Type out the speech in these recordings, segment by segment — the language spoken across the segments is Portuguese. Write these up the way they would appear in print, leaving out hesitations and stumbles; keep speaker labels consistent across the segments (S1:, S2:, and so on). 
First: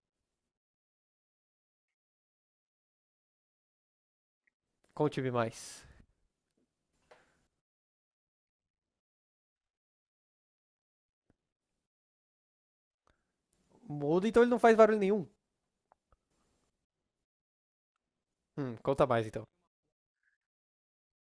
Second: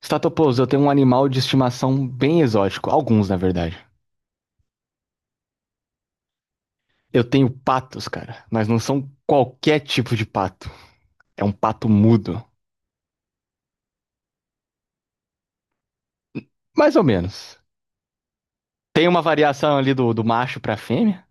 S1: Statopoulos, eu tenho um animal de estimação bem exótico, alguns na verdade.
S2: Conte-me mais.
S1: Eu tenho patos, cara, mas não são qualquer tipo de pato. É um pato mudo,
S2: Muda, então ele não faz barulho nenhum.
S1: mais ou menos. Tem
S2: Conta
S1: uma
S2: mais então.
S1: variação ali do macho pra fêmea.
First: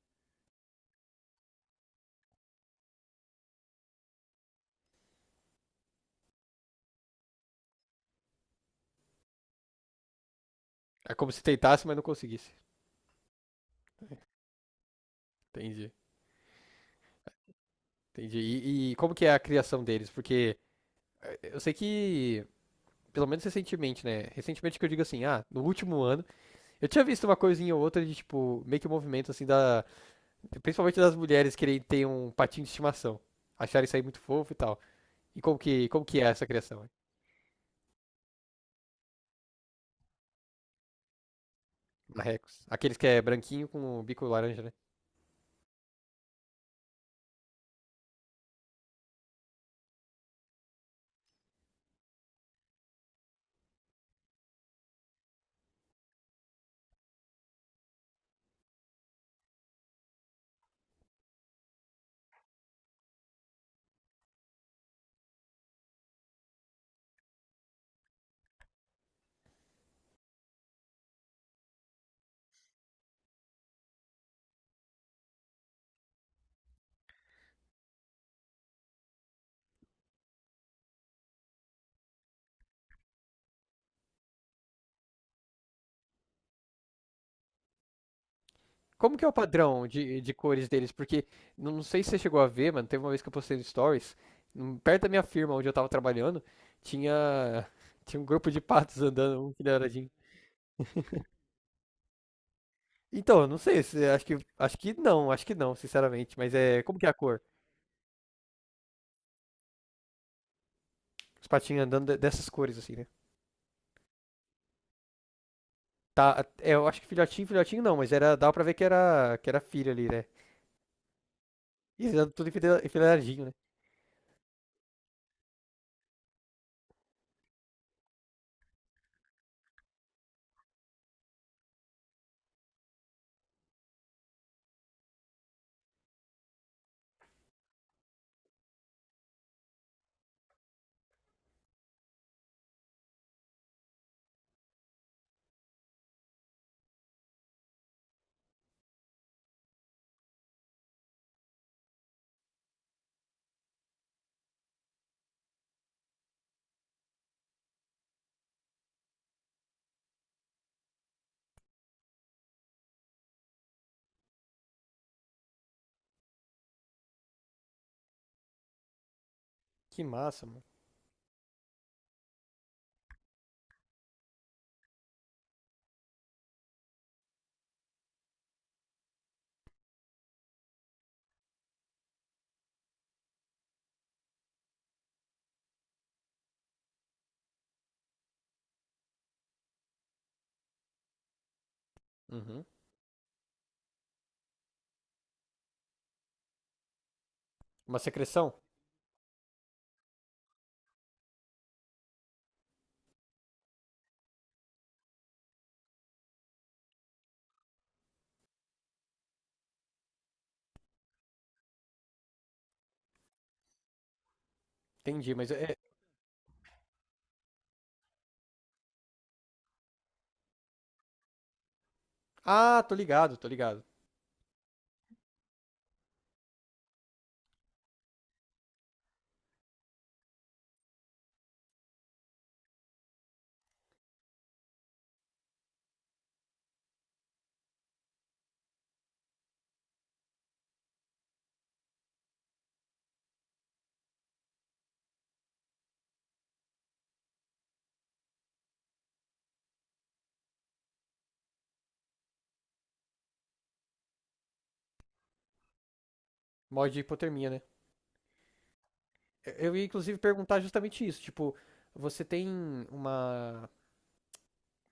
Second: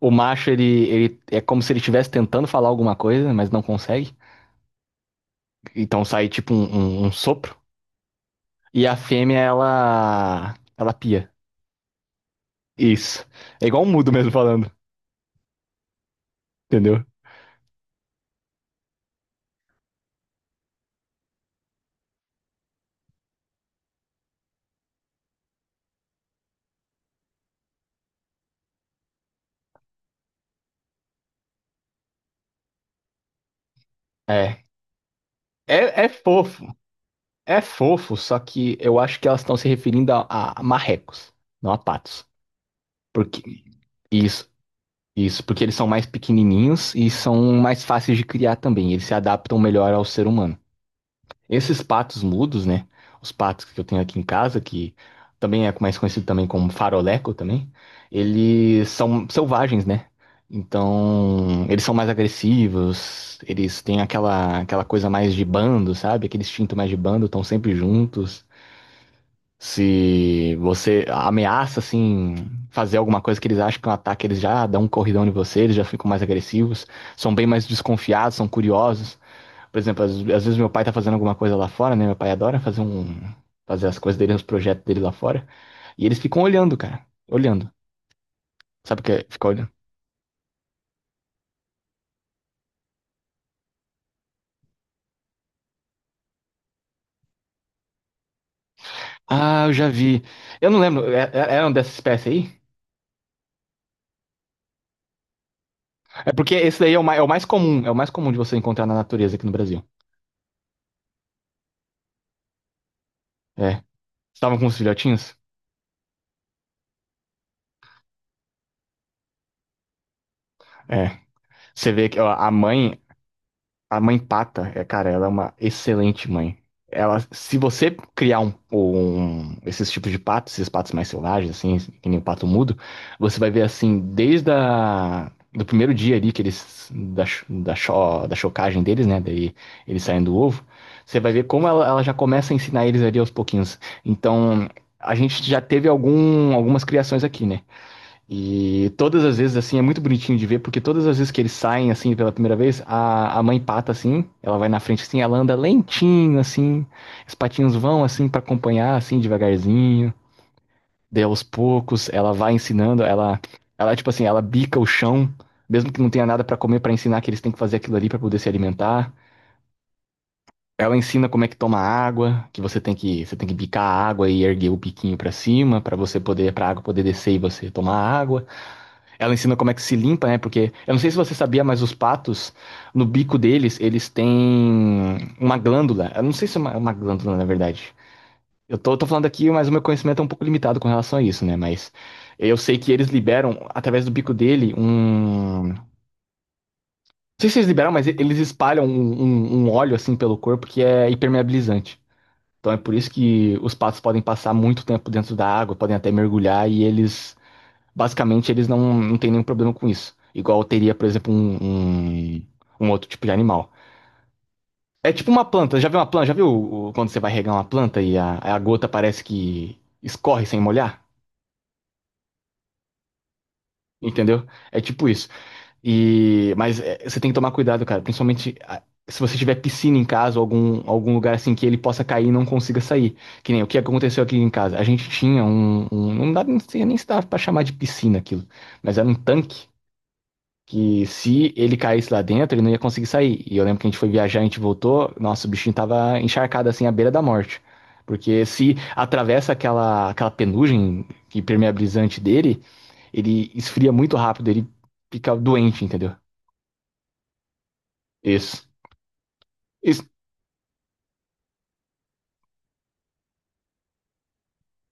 S1: O macho, ele é como se ele estivesse tentando falar alguma coisa, mas não consegue. Então sai tipo um sopro. E a fêmea, ela. Ela
S2: É como
S1: pia.
S2: se tentasse, mas não conseguisse.
S1: Isso. É igual um mudo mesmo falando,
S2: Entendi,
S1: entendeu?
S2: entendi. E como que é a criação deles? Porque eu sei que, pelo menos recentemente, né? Recentemente que eu digo assim, ah, no último ano, eu tinha visto uma coisinha ou outra de, tipo, meio que um movimento assim da. Principalmente das mulheres querem ter um patinho de estimação. Acharem isso aí muito fofo e
S1: É.
S2: tal. E
S1: É,
S2: como
S1: é
S2: que é essa
S1: fofo.
S2: criação? Hein?
S1: É fofo, só que eu acho que elas estão se referindo a marrecos, não a
S2: Na
S1: patos.
S2: Rex. Aqueles que é
S1: Porque
S2: branquinho com o bico
S1: isso,
S2: laranja, né?
S1: isso, porque eles são mais pequenininhos e são mais fáceis de criar também. Eles se adaptam melhor ao ser humano. Esses patos mudos, né? Os patos que eu tenho aqui em casa, que também é mais conhecido também como faroleco também, eles são selvagens, né? Então, eles são mais agressivos, eles têm aquela coisa mais de bando, sabe? Aquele instinto mais de bando, estão sempre juntos. Se você ameaça, assim, fazer alguma coisa que eles acham que é um ataque, eles já dão um corridão em você, eles já ficam mais agressivos, são bem mais desconfiados, são curiosos. Por exemplo, às vezes meu pai tá fazendo alguma coisa lá fora, né? Meu pai adora fazer as coisas dele, os projetos dele lá fora. E eles ficam olhando, cara. Olhando. Sabe o que
S2: Como que
S1: é
S2: é o
S1: ficar olhando?
S2: padrão de cores deles? Porque não sei se você chegou a ver, mano. Teve uma vez que eu postei no Stories, perto da minha firma onde eu tava trabalhando, tinha, tinha um grupo de patos andando, um
S1: Ah,
S2: que
S1: eu já
S2: era de-
S1: vi. Eu não lembro. Era um dessa espécie aí?
S2: Então, eu não sei, se- acho que não,
S1: É
S2: sinceramente.
S1: porque
S2: Mas
S1: esse
S2: é,
S1: daí
S2: como que é a
S1: é o
S2: cor?
S1: mais comum. É o mais comum de você encontrar na natureza aqui no Brasil.
S2: Os patinhos andando de- dessas cores, assim, né?
S1: É. Estavam com os filhotinhos?
S2: Tá, é, eu acho que filhotinho, filhotinho não, mas era, dava pra ver que era filho ali, né?
S1: É. Você
S2: E
S1: vê
S2: eles
S1: que ó,
S2: andam tudo enfile- enfileiradinho, né?
S1: a mãe Pata, é, cara, ela é uma excelente mãe. Ela, se você criar esses tipos de patos, esses patos mais selvagens, assim, que nem o pato mudo, você vai ver assim, desde do primeiro dia ali que eles da chocagem deles, né, daí eles saem do ovo, você vai ver como ela já começa a ensinar eles ali aos pouquinhos. Então, a gente já teve algumas criações aqui, né? E todas as vezes, assim, é muito bonitinho de ver, porque todas as vezes que eles saem, assim, pela primeira vez, a mãe pata, assim, ela vai na frente, assim, ela anda lentinho, assim, os patinhos vão, assim, pra acompanhar, assim, devagarzinho, daí aos poucos, ela vai ensinando, ela, tipo assim, ela bica o chão, mesmo que não tenha nada pra comer, pra ensinar que eles têm que fazer aquilo ali pra poder se alimentar.
S2: Que massa, mano.
S1: Ela ensina como é que toma água, que você tem que bicar a água e erguer o biquinho pra cima, pra você poder, pra água poder descer e você tomar água. Ela ensina como é que se limpa, né? Porque eu não sei se você sabia, mas os patos, no bico deles, eles têm uma glândula. Eu não sei se é uma glândula, na verdade. Eu tô falando aqui, mas o meu conhecimento é um pouco limitado com relação a isso, né? Mas eu
S2: Uhum.
S1: sei que eles liberam, através do bico dele. Não sei se eles liberam,
S2: Uma
S1: mas eles
S2: secreção?
S1: espalham um óleo assim pelo corpo que é impermeabilizante. Então é por isso que os patos podem passar muito tempo dentro da água, podem até mergulhar e eles. Basicamente, eles não têm nenhum problema com isso. Igual teria, por exemplo, um outro tipo de animal. É tipo
S2: Entendi,
S1: uma
S2: mas é.
S1: planta. Já viu uma planta? Já viu quando você vai regar uma planta e a gota parece que escorre sem molhar?
S2: Ah, tô ligado, tô ligado.
S1: Entendeu? É tipo isso. E, mas é, você tem que tomar cuidado, cara. Principalmente se você tiver piscina em casa ou algum lugar assim que ele possa cair e não consiga sair. Que nem o que aconteceu aqui em casa. A gente tinha um, não dá, não sei nem se dá pra chamar de piscina aquilo. Mas era um tanque que se ele caísse lá dentro, ele não ia conseguir sair. E eu lembro que a gente foi viajar, a gente voltou, nossa, o bichinho tava encharcado assim à beira da morte. Porque se atravessa aquela penugem que permeabilizante dele, ele esfria muito rápido, ele fica doente, entendeu?
S2: Mod de hipotermia, né?
S1: Isso.
S2: Eu ia
S1: Isso.
S2: inclusive perguntar justamente isso, tipo, você tem uma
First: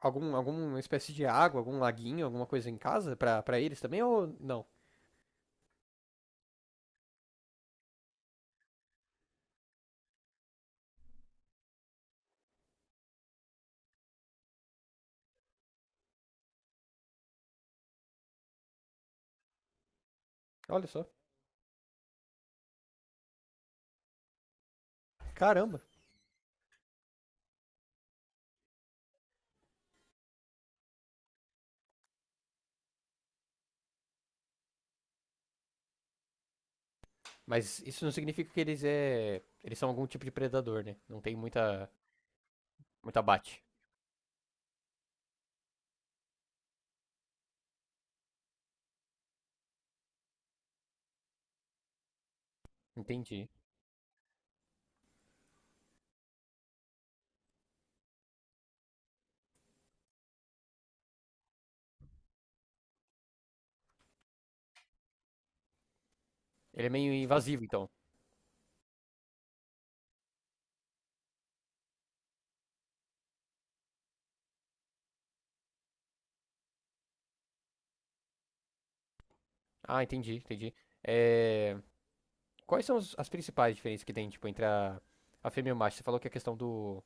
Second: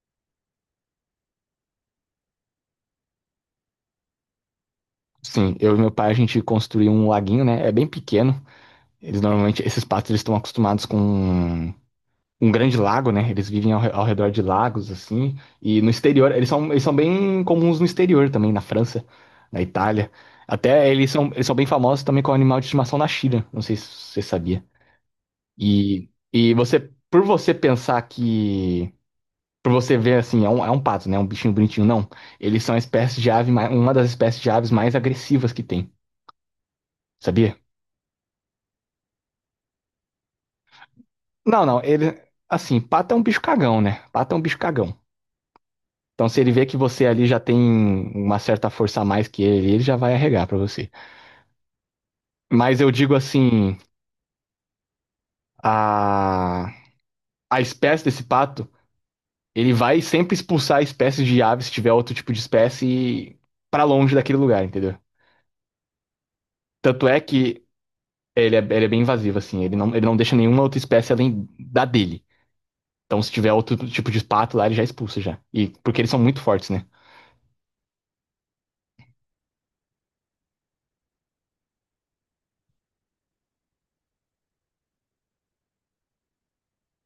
S2: algum alguma espécie de água, algum laguinho, alguma coisa em casa pra para eles também ou não?
S1: Sim, eu e meu pai a gente construiu um laguinho, né? É bem pequeno. Eles normalmente, esses patos, eles estão acostumados com um grande lago, né? Eles vivem ao redor de lagos, assim. E no exterior, eles são bem comuns no exterior também, na França, na Itália.
S2: Olha
S1: Até
S2: só.
S1: eles são bem famosos também com animal de estimação na China. Não sei se você sabia.
S2: Caramba.
S1: E você, por você pensar que. Por você ver assim, é um, pato, né? Um bichinho bonitinho, não. Eles são a espécie de ave, uma das espécies de aves mais agressivas que tem, sabia?
S2: Mas isso não significa que eles são algum tipo de predador, né? Não tem
S1: Não, não,
S2: muita
S1: ele. Assim, pato é um
S2: muita
S1: bicho
S2: bate.
S1: cagão, né? Pato é um bicho cagão. Então, se ele vê que você ali já tem uma certa força a mais que ele já vai arregar pra você. Mas eu digo
S2: Entendi.
S1: assim, a a espécie desse pato, ele vai sempre expulsar espécies de ave se tiver outro tipo de espécie pra longe daquele lugar, entendeu?
S2: Ele é
S1: Tanto
S2: meio
S1: é que
S2: invasivo, então.
S1: ele é bem invasivo assim, ele não deixa nenhuma outra espécie além da dele. Então, se tiver outro tipo de pato lá, ele já expulsa já. E porque eles são muito fortes, né?
S2: Ah, entendi, entendi. É, quais são os- as principais diferenças que tem, tipo, entre a fêmea e o macho? Você falou que a questão do,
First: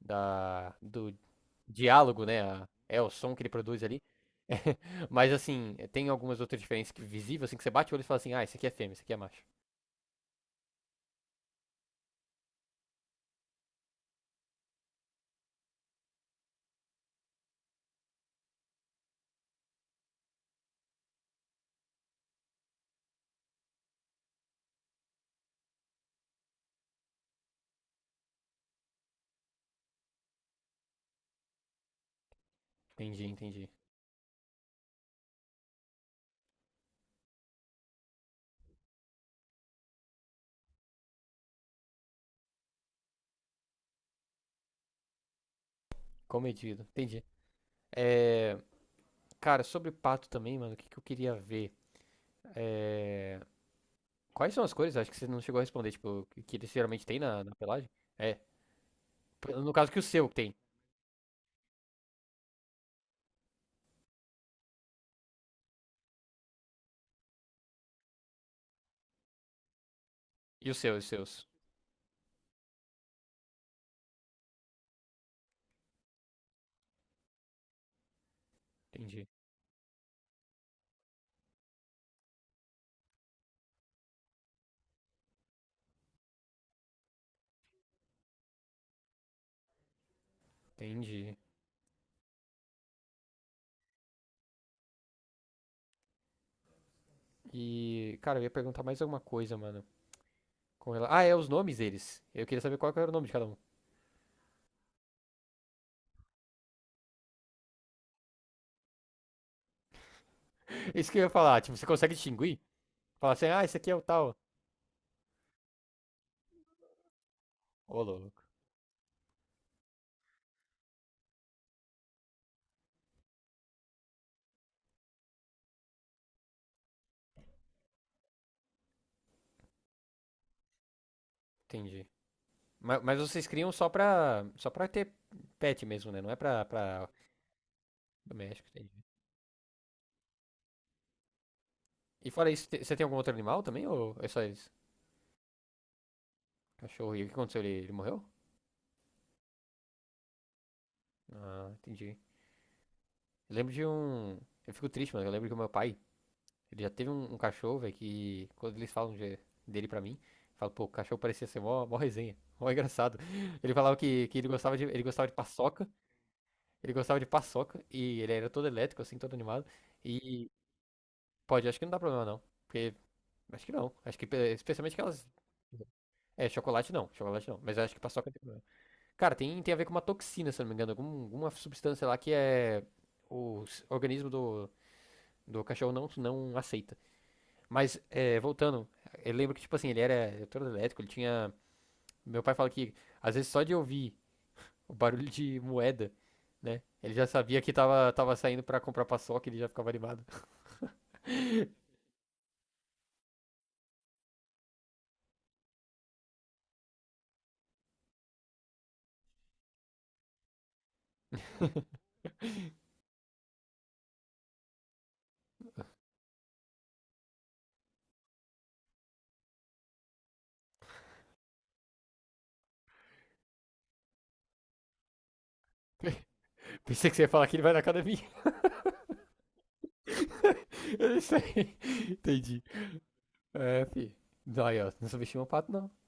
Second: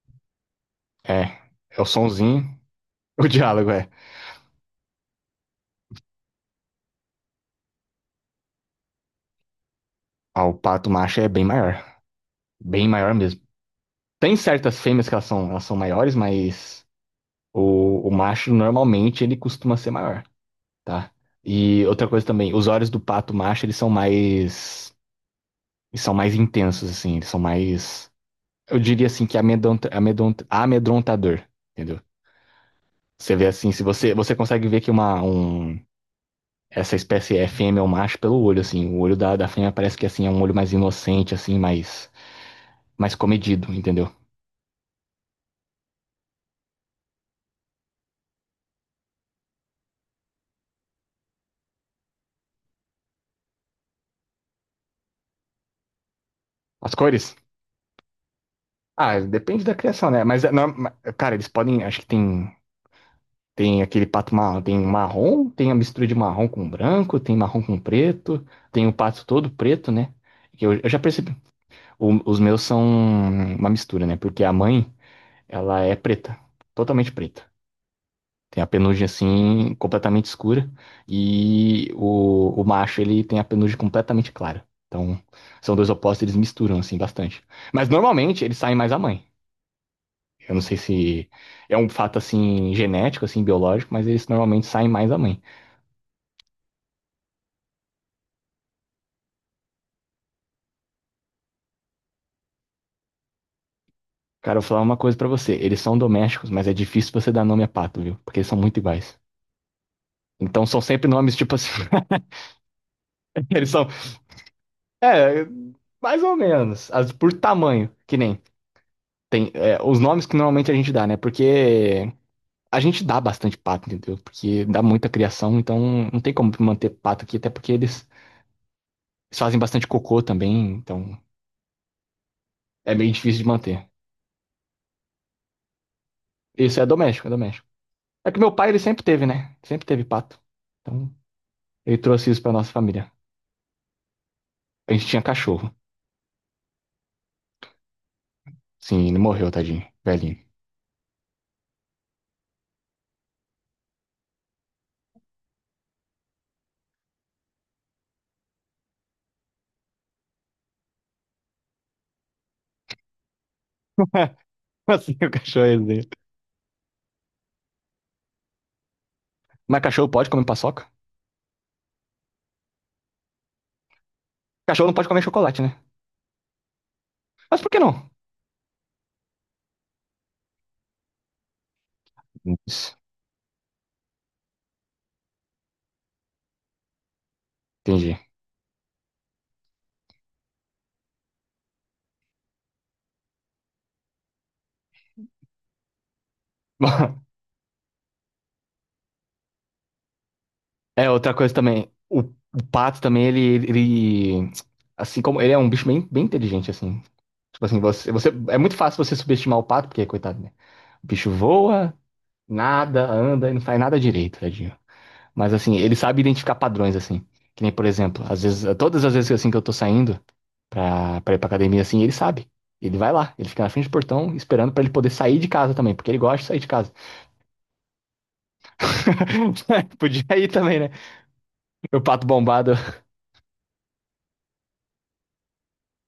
S2: da, do
S1: É, é o
S2: diálogo, né?
S1: sonzinho,
S2: A- é o
S1: o
S2: som que ele
S1: diálogo
S2: produz
S1: é.
S2: ali. Mas assim, tem algumas outras diferenças que visível, assim, que você bate o olho e fala assim, ah, esse aqui é fêmea, esse aqui é macho.
S1: Ah, o pato macho é bem maior mesmo. Tem certas fêmeas que elas são maiores, mas o macho normalmente ele costuma ser maior, tá? E outra coisa também, os olhos do pato macho eles são mais intensos, assim, eu diria assim que amedrontador, entendeu?
S2: Entendi,
S1: Você vê
S2: entendi.
S1: assim, se você consegue ver que essa espécie é fêmea ou macho pelo olho, assim, o olho da fêmea parece que assim é um olho mais inocente, assim, mais comedido, entendeu?
S2: Comedido, entendi. É, cara, sobre pato também, mano, o que, que eu queria ver? É, quais são as cores? Acho que você não chegou a responder, tipo, que eles
S1: As
S2: geralmente têm
S1: cores?
S2: na, na pelagem? É,
S1: Ah, depende da
S2: no caso que o
S1: criação, né?
S2: seu
S1: Mas,
S2: tem.
S1: não- ma- cara, eles podem. Acho que tem aquele pato marrom, tem a mistura de marrom com branco, tem marrom com preto, tem o pato todo preto, né? Que
S2: E o
S1: eu
S2: seu,
S1: já
S2: e os seus.
S1: percebi. Os meus são uma mistura, né? Porque a mãe, ela é preta, totalmente preta. Tem a penugem
S2: Entendi,
S1: assim, completamente escura, e o macho, ele tem a penugem completamente clara. Então, são dois opostos, eles misturam assim bastante. Mas normalmente eles saem mais a mãe. Eu não sei se
S2: entendi.
S1: é um fato assim genético, assim biológico, mas eles normalmente saem mais da mãe.
S2: E, cara, eu ia perguntar mais alguma coisa, mano. Com rela- Ah, é os nomes deles. Eu queria saber qual que era o nome de cada um.
S1: Cara, eu vou falar uma coisa pra você. Eles são domésticos, mas é difícil você dar nome a pato, viu? Porque eles são muito iguais. Então são sempre
S2: Isso que eu ia
S1: nomes tipo
S2: falar,
S1: assim.
S2: tipo, você consegue distinguir? Falar assim, ah,
S1: Eles
S2: esse
S1: são,
S2: aqui é o tal.
S1: é, mais ou menos, por tamanho,
S2: Ô,
S1: que nem
S2: louco.
S1: tem os nomes que normalmente a gente dá, né? Porque a gente dá bastante pato, entendeu? Porque dá muita criação, então não tem como manter pato aqui, até porque eles fazem bastante cocô também, então
S2: Entendi.
S1: é
S2: Ma-
S1: meio
S2: Mas,
S1: difícil
S2: vocês
S1: de
S2: criam
S1: manter.
S2: só pra ter pet mesmo, né? Não é pra,
S1: Isso é
S2: pra
S1: doméstico, é doméstico. É que meu
S2: doméstico,
S1: pai, ele sempre
S2: entendi.
S1: teve, né? Sempre teve pato. Então, ele
S2: E
S1: trouxe isso
S2: fora
S1: pra
S2: isso,
S1: nossa
S2: te- você tem
S1: família.
S2: algum outro animal também? Ou é só esse
S1: A gente tinha cachorro.
S2: cachorro? E o que aconteceu? Ele morreu?
S1: Sim, ele morreu, tadinho. Velhinho.
S2: Ah, entendi. Eu lembro de um... Eu fico triste, mano. Eu lembro que o meu pai, ele já teve um, um cachorro, velho, que quando eles falam de- dele pra mim, eu falo, pô, o cachorro parecia ser mó, mó resenha. Mó engraçado. Ele falava que ele
S1: Assim,
S2: gostava
S1: o
S2: de
S1: cachorro é
S2: paçoca.
S1: dele.
S2: Ele gostava de paçoca e ele era todo elétrico, assim, todo animado.
S1: Mas cachorro pode comer
S2: E
S1: paçoca?
S2: pode, acho que não dá problema não. Porque, acho que não. Acho que pe-
S1: Cachorro
S2: especialmente
S1: não pode comer
S2: aquelas.
S1: chocolate, né?
S2: É, chocolate não, chocolate não.
S1: Mas por
S2: Mas
S1: que
S2: acho que
S1: não?
S2: paçoca tem problema. Cara, tem, tem a ver com uma toxina, se eu não me engano. Algum, alguma substância lá que é.
S1: Isso,
S2: O s- organismo do, do cachorro não, não aceita. Mas,
S1: entendi.
S2: é, voltando, eu lembro que, tipo assim, ele era todo elétrico, ele tinha. Meu pai fala que, às vezes, só de ouvir. O barulho de moeda, né? Ele já sabia que tava, tava saindo pra comprar paçoca, ele já ficava animado.
S1: É, outra coisa também. O pato também, ele, ele. Assim como. Ele é um bicho bem, bem inteligente, assim. Tipo assim, você, você. É muito fácil você subestimar o pato, porque, coitado, né? O bicho voa, nada, anda e não faz nada direito, tadinho. Mas assim, ele sabe identificar padrões, assim. Que nem, por exemplo, às vezes, todas as vezes assim que eu tô saindo pra ir pra academia, assim, ele sabe. Ele vai lá, ele fica na frente do portão esperando pra ele poder sair de casa também, porque ele gosta de sair de casa.
S2: Pensei que você ia falar que ele vai na academia.
S1: Podia ir também, né?
S2: Eu não sei.
S1: Meu pato
S2: Entendi.
S1: bombado
S2: É, fi. Não, aí, ó, não subestima o pato, não.